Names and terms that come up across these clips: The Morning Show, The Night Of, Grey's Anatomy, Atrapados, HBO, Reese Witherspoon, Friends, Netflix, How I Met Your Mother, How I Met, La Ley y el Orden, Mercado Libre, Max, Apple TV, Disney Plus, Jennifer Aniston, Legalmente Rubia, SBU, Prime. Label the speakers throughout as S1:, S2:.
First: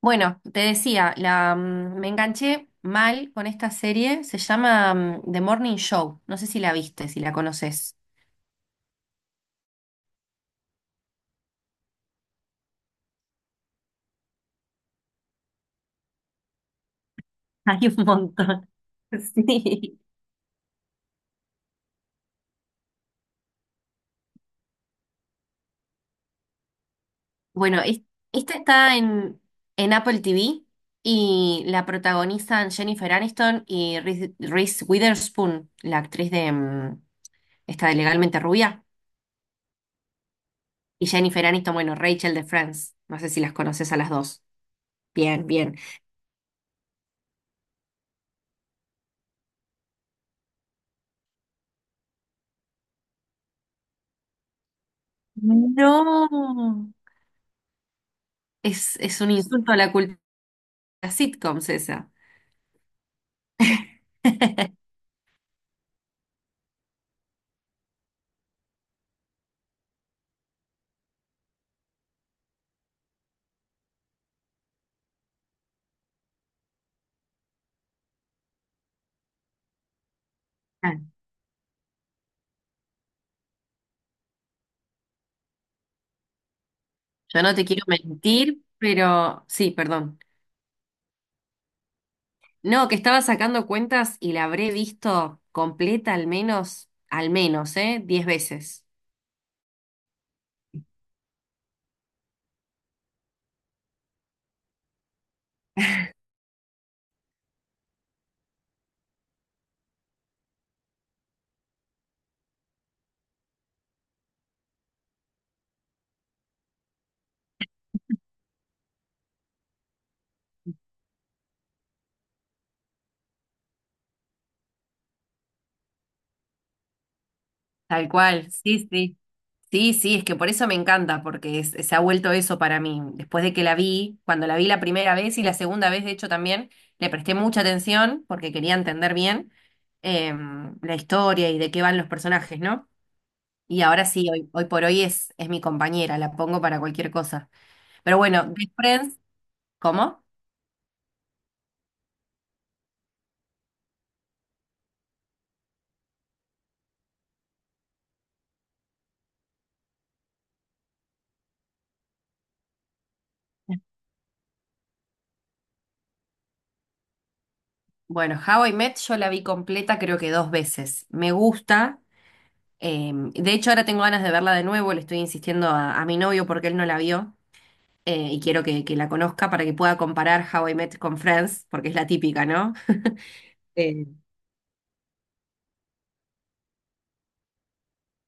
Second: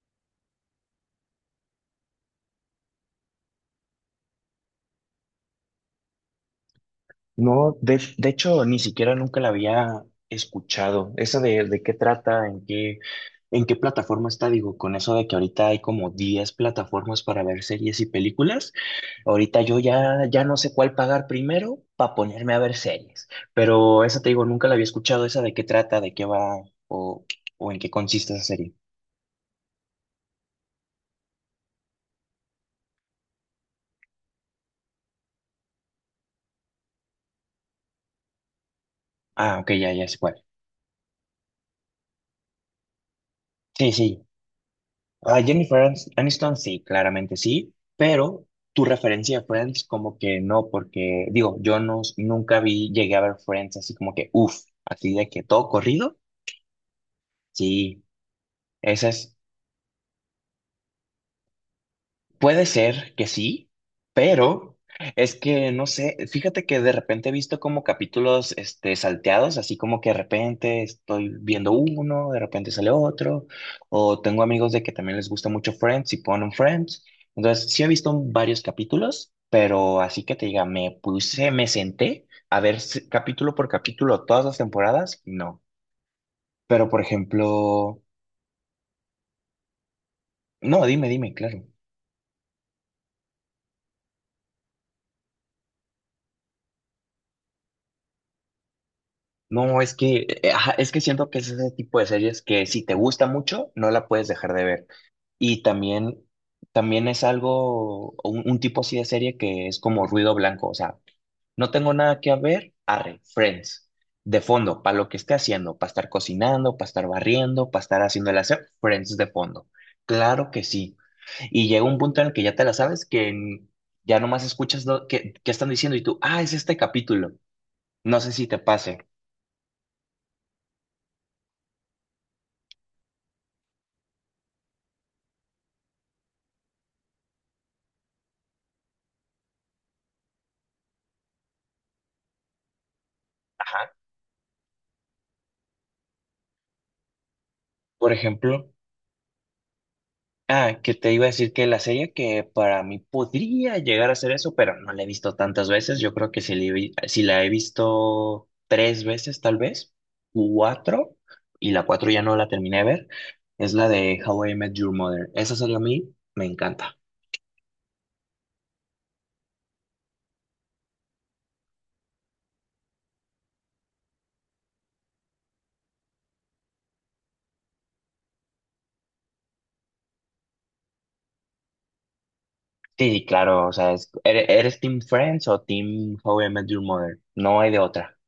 S1: Bueno, te decía, me enganché mal con esta serie, se llama The Morning Show, no sé si la viste, si la
S2: No,
S1: conoces.
S2: de hecho, ni siquiera nunca la había escuchado. Esa de qué trata, en qué plataforma está, digo, con eso de que ahorita hay como 10 plataformas para ver
S1: Hay
S2: series
S1: un
S2: y
S1: montón.
S2: películas. Ahorita yo
S1: Sí.
S2: ya no sé cuál pagar primero para ponerme a ver series. Pero esa te digo, nunca la había escuchado. Esa de qué trata, de qué va o, o en
S1: Bueno,
S2: qué
S1: es-
S2: consiste esa
S1: esta
S2: serie.
S1: está en Apple TV y la protagonizan Jennifer Aniston y Reese Witherspoon, la actriz de esta de Legalmente Rubia,
S2: Ah, ok, ya sé cuál.
S1: y Jennifer Aniston, bueno, Rachel de Friends, no sé si las
S2: Sí,
S1: conoces a las
S2: sí.
S1: dos.
S2: Ah,
S1: Bien, bien.
S2: Aniston, sí, claramente sí, pero tu referencia de Friends como que no, porque digo, yo no, nunca vi, llegué a ver Friends así como que, uff, así de que todo corrido,
S1: No,
S2: sí,
S1: es,
S2: esa
S1: es un
S2: es.
S1: insulto a la cultura. Las sitcoms esa.
S2: Puede ser que sí, pero es que no sé, fíjate que de repente he visto como capítulos salteados, así como que de repente estoy viendo uno, de repente sale otro, o tengo amigos de que también les gusta mucho Friends y ponen Friends. Entonces, sí he visto varios capítulos, pero así que te diga, me
S1: Ah.
S2: puse, me senté a ver capítulo por capítulo todas las temporadas, no. Pero por
S1: Yo no te quiero
S2: ejemplo,
S1: mentir, pero sí, perdón.
S2: no, dime, claro.
S1: No, que estaba sacando cuentas y la habré visto completa al menos, ¿eh? 10 veces.
S2: No, es que, ajá, es que siento que es ese tipo de series que si te gusta mucho, no la puedes dejar de ver. Y también, también es algo, un tipo así de serie que es como ruido blanco. O sea, no tengo nada que ver, arre, Friends. De fondo, para lo que esté haciendo, para estar cocinando, para estar barriendo, para estar haciendo el hacer, Friends de fondo. Claro que sí. Y llega un punto en el que ya te la sabes ya nomás escuchas que están diciendo y tú, ah, es este capítulo.
S1: Tal
S2: No sé si
S1: cual,
S2: te
S1: sí,
S2: pase.
S1: sí. Sí, sí, es que por eso me encanta, porque se ha vuelto eso para mí. Después de que la vi, cuando la vi la primera vez y la segunda vez, de hecho, también le presté mucha atención porque quería entender bien la historia y de qué van los personajes, ¿no? Y
S2: Ajá.
S1: ahora sí, hoy por hoy es mi compañera, la pongo para cualquier cosa.
S2: Por
S1: Pero bueno, The
S2: ejemplo.
S1: Friends, ¿cómo?
S2: Ah, que te iba a decir que la serie que para mí podría llegar a ser eso, pero no la he visto tantas veces. Yo creo que si, si la he visto tres veces, tal vez, cuatro, y la cuatro ya no la terminé de ver, es la de How I Met Your Mother. Esa serie a mí me encanta.
S1: Bueno, How I Met yo la vi completa creo que dos veces. Me gusta. De hecho, ahora tengo ganas de verla de nuevo. Le estoy insistiendo a mi novio porque él no la vio. Y quiero que la conozca para que pueda comparar How I Met con Friends, porque es la típica, ¿no?
S2: Sí, claro, o sea,
S1: Eh,
S2: ¿eres Team Friends o Team How I Met Your Mother? No hay de otra.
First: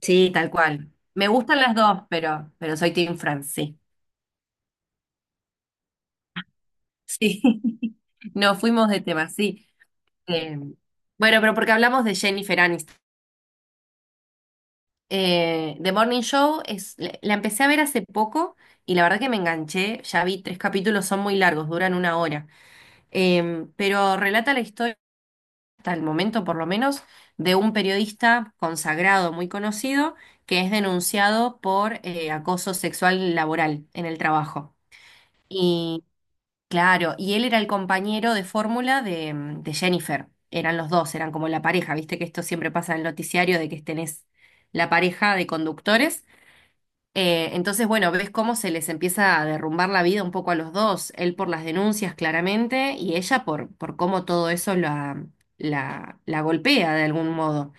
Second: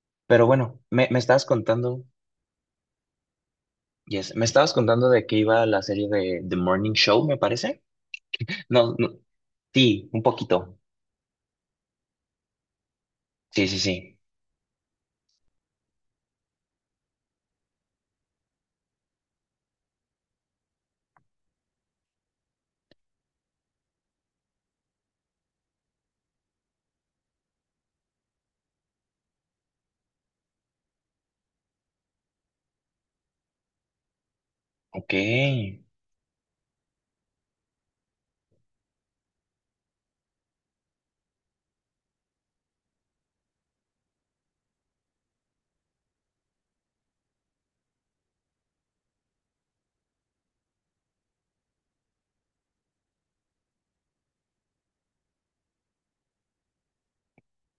S1: sí,
S2: Pero
S1: tal
S2: bueno,
S1: cual.
S2: me
S1: Me
S2: estabas
S1: gustan las
S2: contando,
S1: dos, pero soy Team Friends, sí.
S2: yes, me estabas contando de que iba la serie de The Morning Show, me
S1: Sí.
S2: parece.
S1: Nos fuimos
S2: No,
S1: de
S2: no,
S1: tema, sí.
S2: sí, un
S1: Eh,
S2: poquito.
S1: bueno, pero porque hablamos de Jennifer Aniston.
S2: Sí, sí, sí.
S1: The Morning Show la empecé a ver hace poco y la verdad que me enganché. Ya vi tres capítulos, son muy largos, duran una hora. Pero relata la historia, hasta el momento por lo menos, de un periodista consagrado, muy conocido, que es denunciado por acoso sexual laboral en el trabajo.
S2: Ok,
S1: Claro, y él era el compañero de fórmula de Jennifer. Eran los dos, eran como la pareja. Viste que esto siempre pasa en el noticiario de que tenés la pareja de conductores. Entonces, bueno, ves cómo se les empieza a derrumbar la vida un poco a los dos. Él por las denuncias, claramente, y ella por cómo todo eso la golpea de algún modo,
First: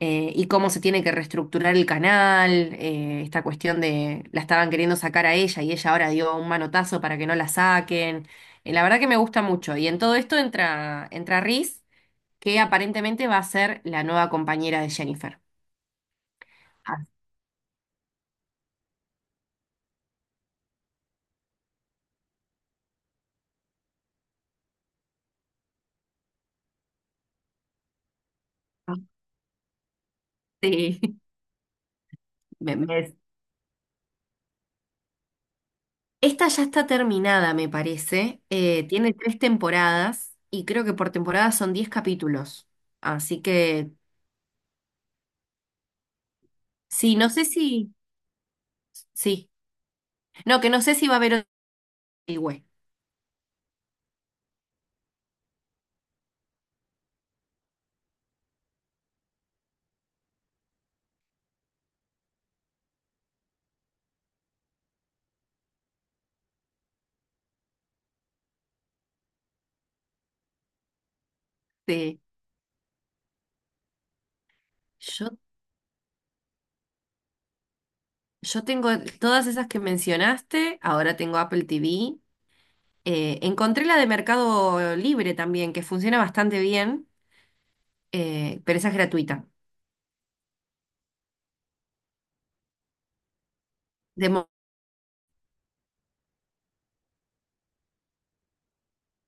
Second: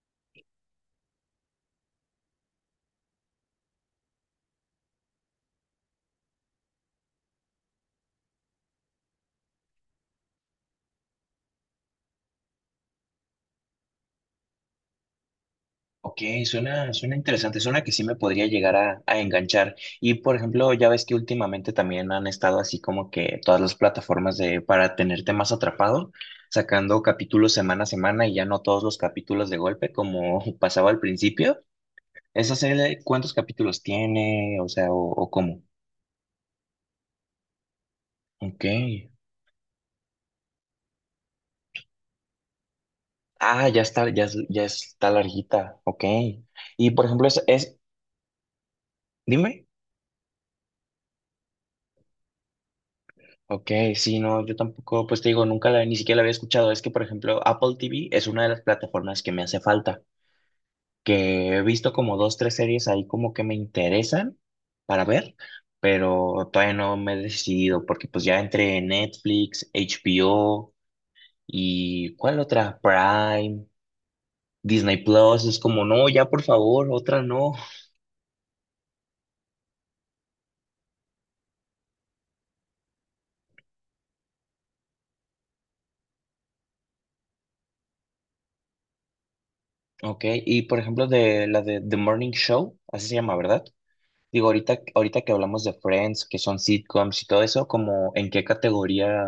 S1: y cómo se tiene que reestructurar el canal, esta cuestión de la estaban queriendo sacar a ella y ella ahora dio un manotazo para que no la saquen. La verdad que me gusta mucho. Y en todo esto entra Reese, que aparentemente va a ser la nueva compañera de Jennifer.
S2: ok, suena,
S1: Ah.
S2: suena interesante, suena que sí me podría llegar a enganchar. Y por ejemplo, ya ves que últimamente también han estado así como que todas las plataformas de para tenerte más atrapado, sacando capítulos semana a semana y ya no todos los capítulos de golpe como pasaba
S1: Sí.
S2: al principio. ¿Esa
S1: me-
S2: serie
S1: me-
S2: cuántos capítulos tiene? O sea, o cómo.
S1: Esta ya está terminada, me parece.
S2: Ok.
S1: Tiene tres temporadas y creo que por temporada son 10 capítulos. Así
S2: Ah, ya
S1: que
S2: está, ya, ya está larguita. Ok. Y por
S1: sí,
S2: ejemplo,
S1: no sé
S2: es,
S1: si... Sí,
S2: dime.
S1: no, que no sé si va a haber otro.
S2: Ok, sí, no, yo tampoco, pues te digo, nunca la, ni siquiera la había escuchado. Es que, por ejemplo, Apple TV es una de las plataformas que me hace falta, que he visto como dos, tres series ahí como que me interesan para ver, pero todavía no me he decidido porque pues ya entre Netflix, HBO y
S1: Sí,
S2: ¿cuál otra? Prime, Disney
S1: yo,
S2: Plus, es como, no, ya por favor, otra no.
S1: yo tengo todas esas que mencionaste, ahora tengo Apple TV. Encontré la de Mercado Libre también, que funciona bastante bien, pero esa es gratuita.
S2: Ok, y por ejemplo de la de The Morning Show, así se llama, ¿verdad?
S1: De
S2: Digo,
S1: mo-
S2: ahorita que hablamos de Friends, que son sitcoms y todo eso, como en qué categoría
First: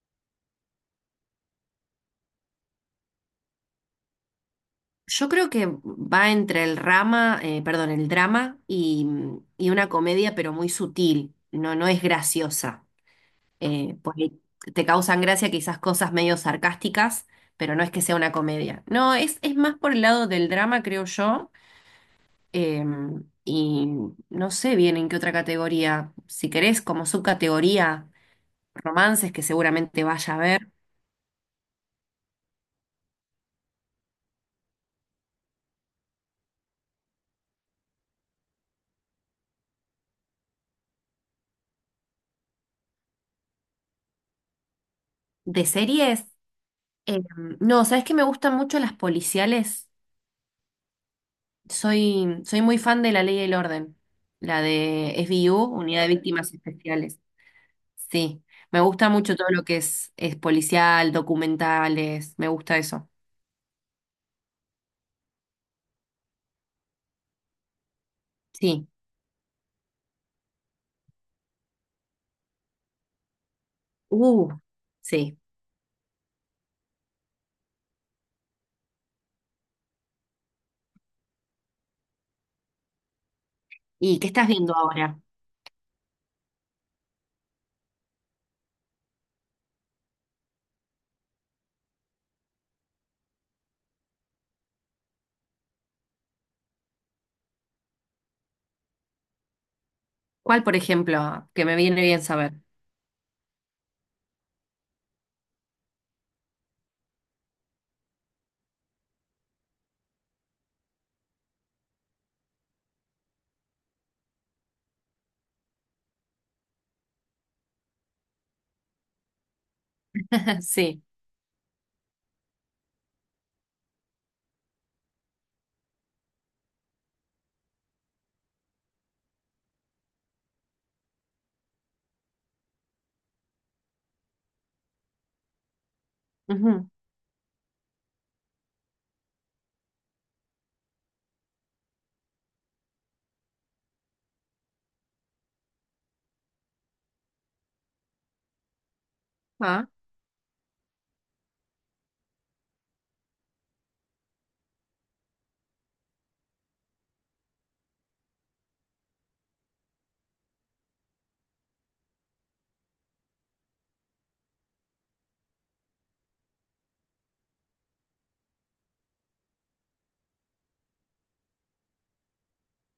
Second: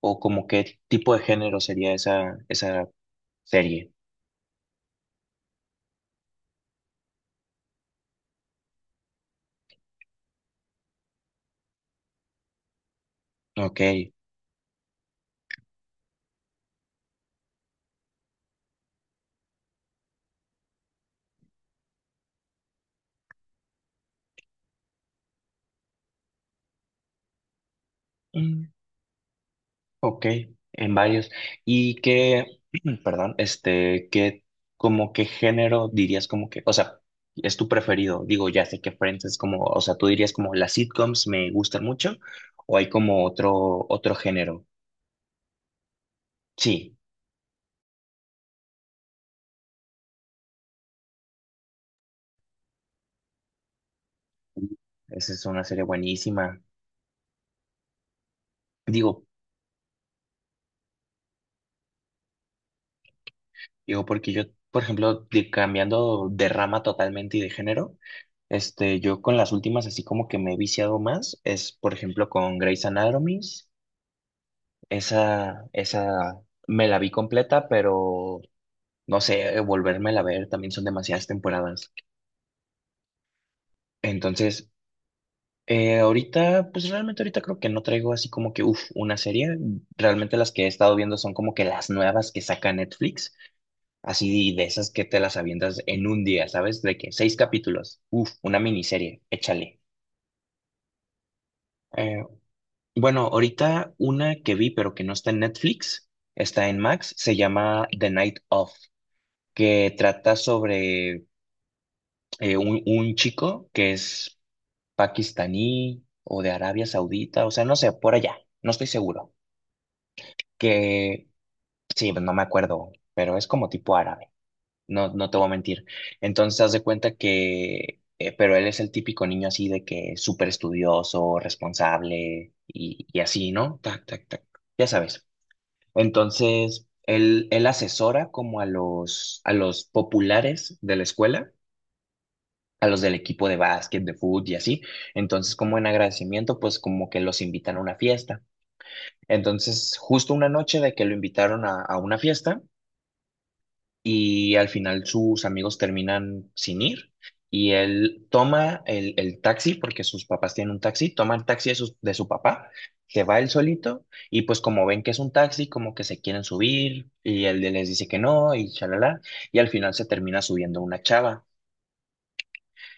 S2: o como qué tipo de género sería esa, esa serie.
S1: yo creo que va entre el rama, perdón, el drama y una comedia, pero muy sutil, no, no es graciosa.
S2: Ok.
S1: Por ahí te causan gracia quizás cosas medio sarcásticas, pero no es que sea una comedia. No, es más por el lado del drama, creo yo. Y no sé bien en qué otra categoría. Si querés, como subcategoría,
S2: Mm,
S1: romances, que seguramente
S2: ok,
S1: vaya a ver.
S2: en varios. ¿Y qué, perdón, este, qué, como qué género dirías como que, o sea, es tu preferido? Digo, ya sé que Friends es como, o sea, tú dirías como las sitcoms me gustan mucho, o hay como otro, otro género.
S1: De series,
S2: Sí,
S1: em, no, ¿sabes que me gustan mucho las policiales? Soy muy fan de La Ley y el Orden, la de
S2: esa es una
S1: SBU,
S2: serie
S1: Unidad de Víctimas
S2: buenísima.
S1: Especiales. Sí, me gusta
S2: Digo,
S1: mucho todo lo que es policial, documentales, me gusta eso.
S2: digo, porque yo, por ejemplo, cambiando de rama totalmente y de género,
S1: Sí.
S2: este, yo con las últimas así como que me he viciado más, es por ejemplo con Grey's Anatomy,
S1: Uh, sí.
S2: esa me la vi completa, pero no sé, volvérmela a ver, también son demasiadas temporadas.
S1: ¿Y qué estás
S2: Entonces,
S1: viendo ahora?
S2: ahorita, pues realmente ahorita creo que no traigo así como que, uff, una serie, realmente las que he estado viendo son como que las nuevas que saca Netflix. Así de esas que te las avientas en un día, ¿sabes? De que seis capítulos. Uf, una miniserie, échale.
S1: ¿Cuál, por ejemplo, que me viene bien
S2: Eh,
S1: saber?
S2: bueno, ahorita una que vi, pero que no está en Netflix, está en Max, se llama The Night Of, que trata sobre un chico que es pakistaní o de Arabia Saudita, o sea, no sé, por allá, no estoy seguro.
S1: Sí.
S2: Que sí, no me acuerdo, pero es como tipo árabe. No, no te voy a mentir. Entonces, haz de cuenta que, pero él es el típico niño así de que súper estudioso, responsable y así, ¿no? Tac, tac, tac. Ya sabes. Entonces,
S1: Ujú.
S2: él asesora como a los populares de la escuela, a los del equipo de básquet, de fútbol y así. Entonces, como en agradecimiento, pues como que los invitan a una fiesta.
S1: Ah.
S2: Entonces, justo una noche de que lo invitaron a una fiesta. Y al final sus amigos terminan sin ir y él toma el taxi, porque sus papás tienen un taxi, toma el taxi de su papá, se va él solito y pues como ven que es un taxi, como que se quieren subir y él les dice que no y chalala y al final se termina subiendo una chava.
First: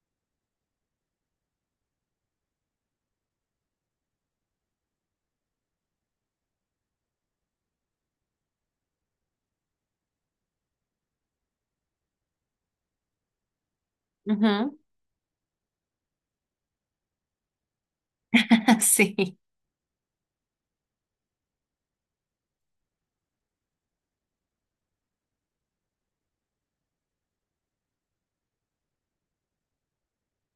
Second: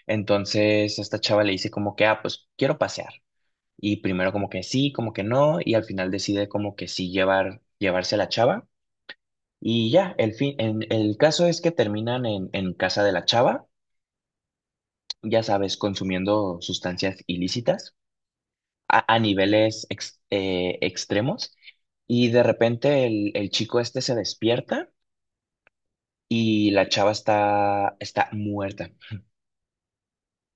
S2: Entonces esta chava le dice como que, ah, pues quiero pasear. Y primero como que sí, como que no, y al final decide como que sí llevarse a la chava. Y ya, el fin, en, el caso es que terminan en casa de la chava,
S1: Ujú.
S2: ya sabes, consumiendo sustancias ilícitas a
S1: Sí.
S2: niveles extremos. Y de repente el chico este se despierta y la chava está, está muerta.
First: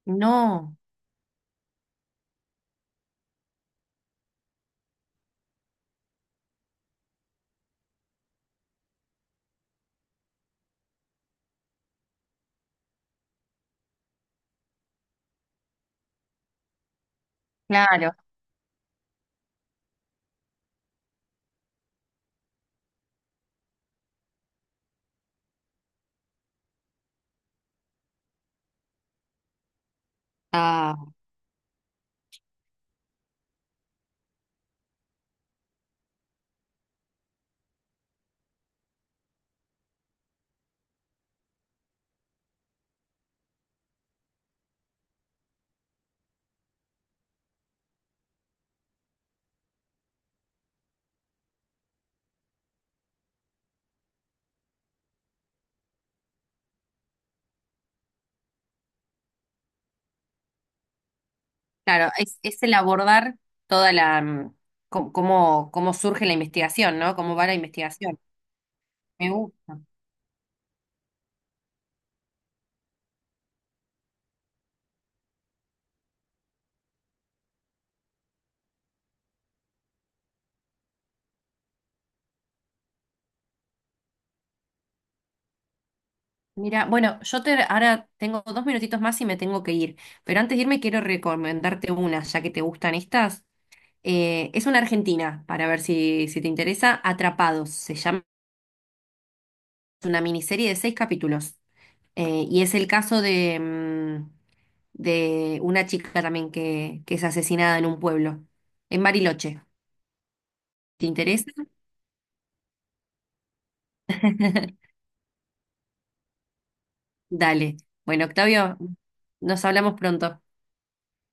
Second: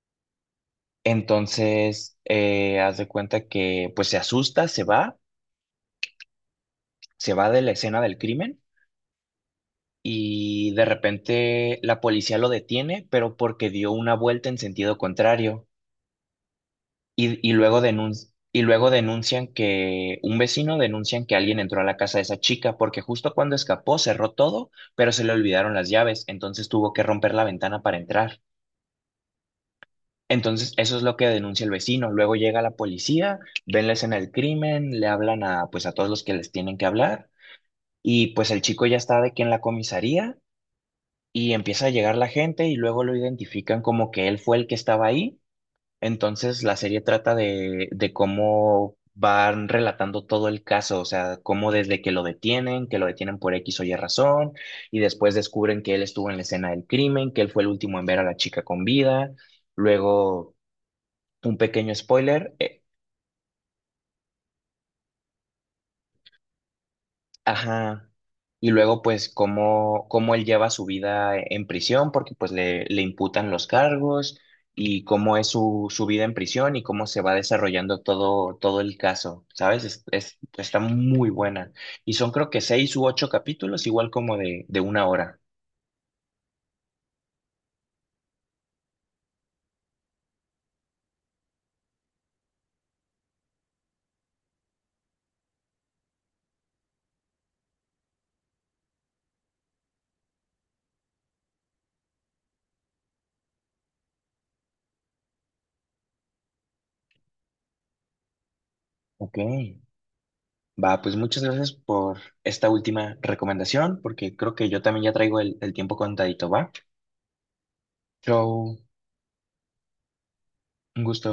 S1: No,
S2: Entonces, haz de cuenta que pues se asusta, se va de la escena del crimen y de repente la policía lo detiene, pero porque dio una vuelta en sentido contrario. Y luego
S1: claro.
S2: y luego denuncian que un vecino denuncian que alguien entró a la casa de esa chica porque justo cuando escapó cerró todo, pero se le olvidaron las llaves, entonces tuvo que romper la ventana para entrar. Entonces, eso
S1: Ah,
S2: es lo que denuncia el vecino. Luego llega la policía, ven la escena del crimen, le hablan a pues a todos los que les tienen que hablar y pues el chico ya está de que en la comisaría y empieza a llegar la gente y luego lo identifican como que él fue el que estaba ahí. Entonces, la serie trata de cómo van relatando todo el caso, o sea, cómo desde que lo detienen por X o Y razón, y después descubren que él estuvo en la escena del crimen, que él fue el último en ver a la chica con vida. Luego, un pequeño
S1: claro, es,
S2: spoiler,
S1: es el
S2: eh.
S1: abordar toda cómo, cómo surge la investigación, ¿no? Cómo va la
S2: Ajá.
S1: investigación.
S2: Y luego, pues,
S1: Me gusta.
S2: cómo, cómo él lleva su vida en prisión, porque pues le imputan los cargos y cómo es su, su vida en prisión y cómo se va desarrollando todo, todo el caso, ¿sabes? Es, está muy buena. Y son creo que seis u ocho capítulos, igual como de una hora.
S1: Mira, bueno, yo te, ahora tengo 2 minutitos más y me tengo que ir, pero antes de irme quiero recomendarte una, ya que te gustan estas. Es una argentina, para ver si te interesa. Atrapados, se llama, es una miniserie de seis capítulos. Y es el caso de una chica también que es asesinada en un pueblo, en
S2: Ok.
S1: Bariloche.
S2: Va,
S1: ¿Te
S2: pues muchas
S1: interesa?
S2: gracias por esta última recomendación, porque creo que yo también ya traigo el tiempo contadito, ¿va?
S1: Dale. Bueno,
S2: Chau,
S1: Octavio, nos hablamos pronto.
S2: un gusto.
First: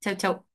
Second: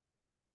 S1: Chau, chau.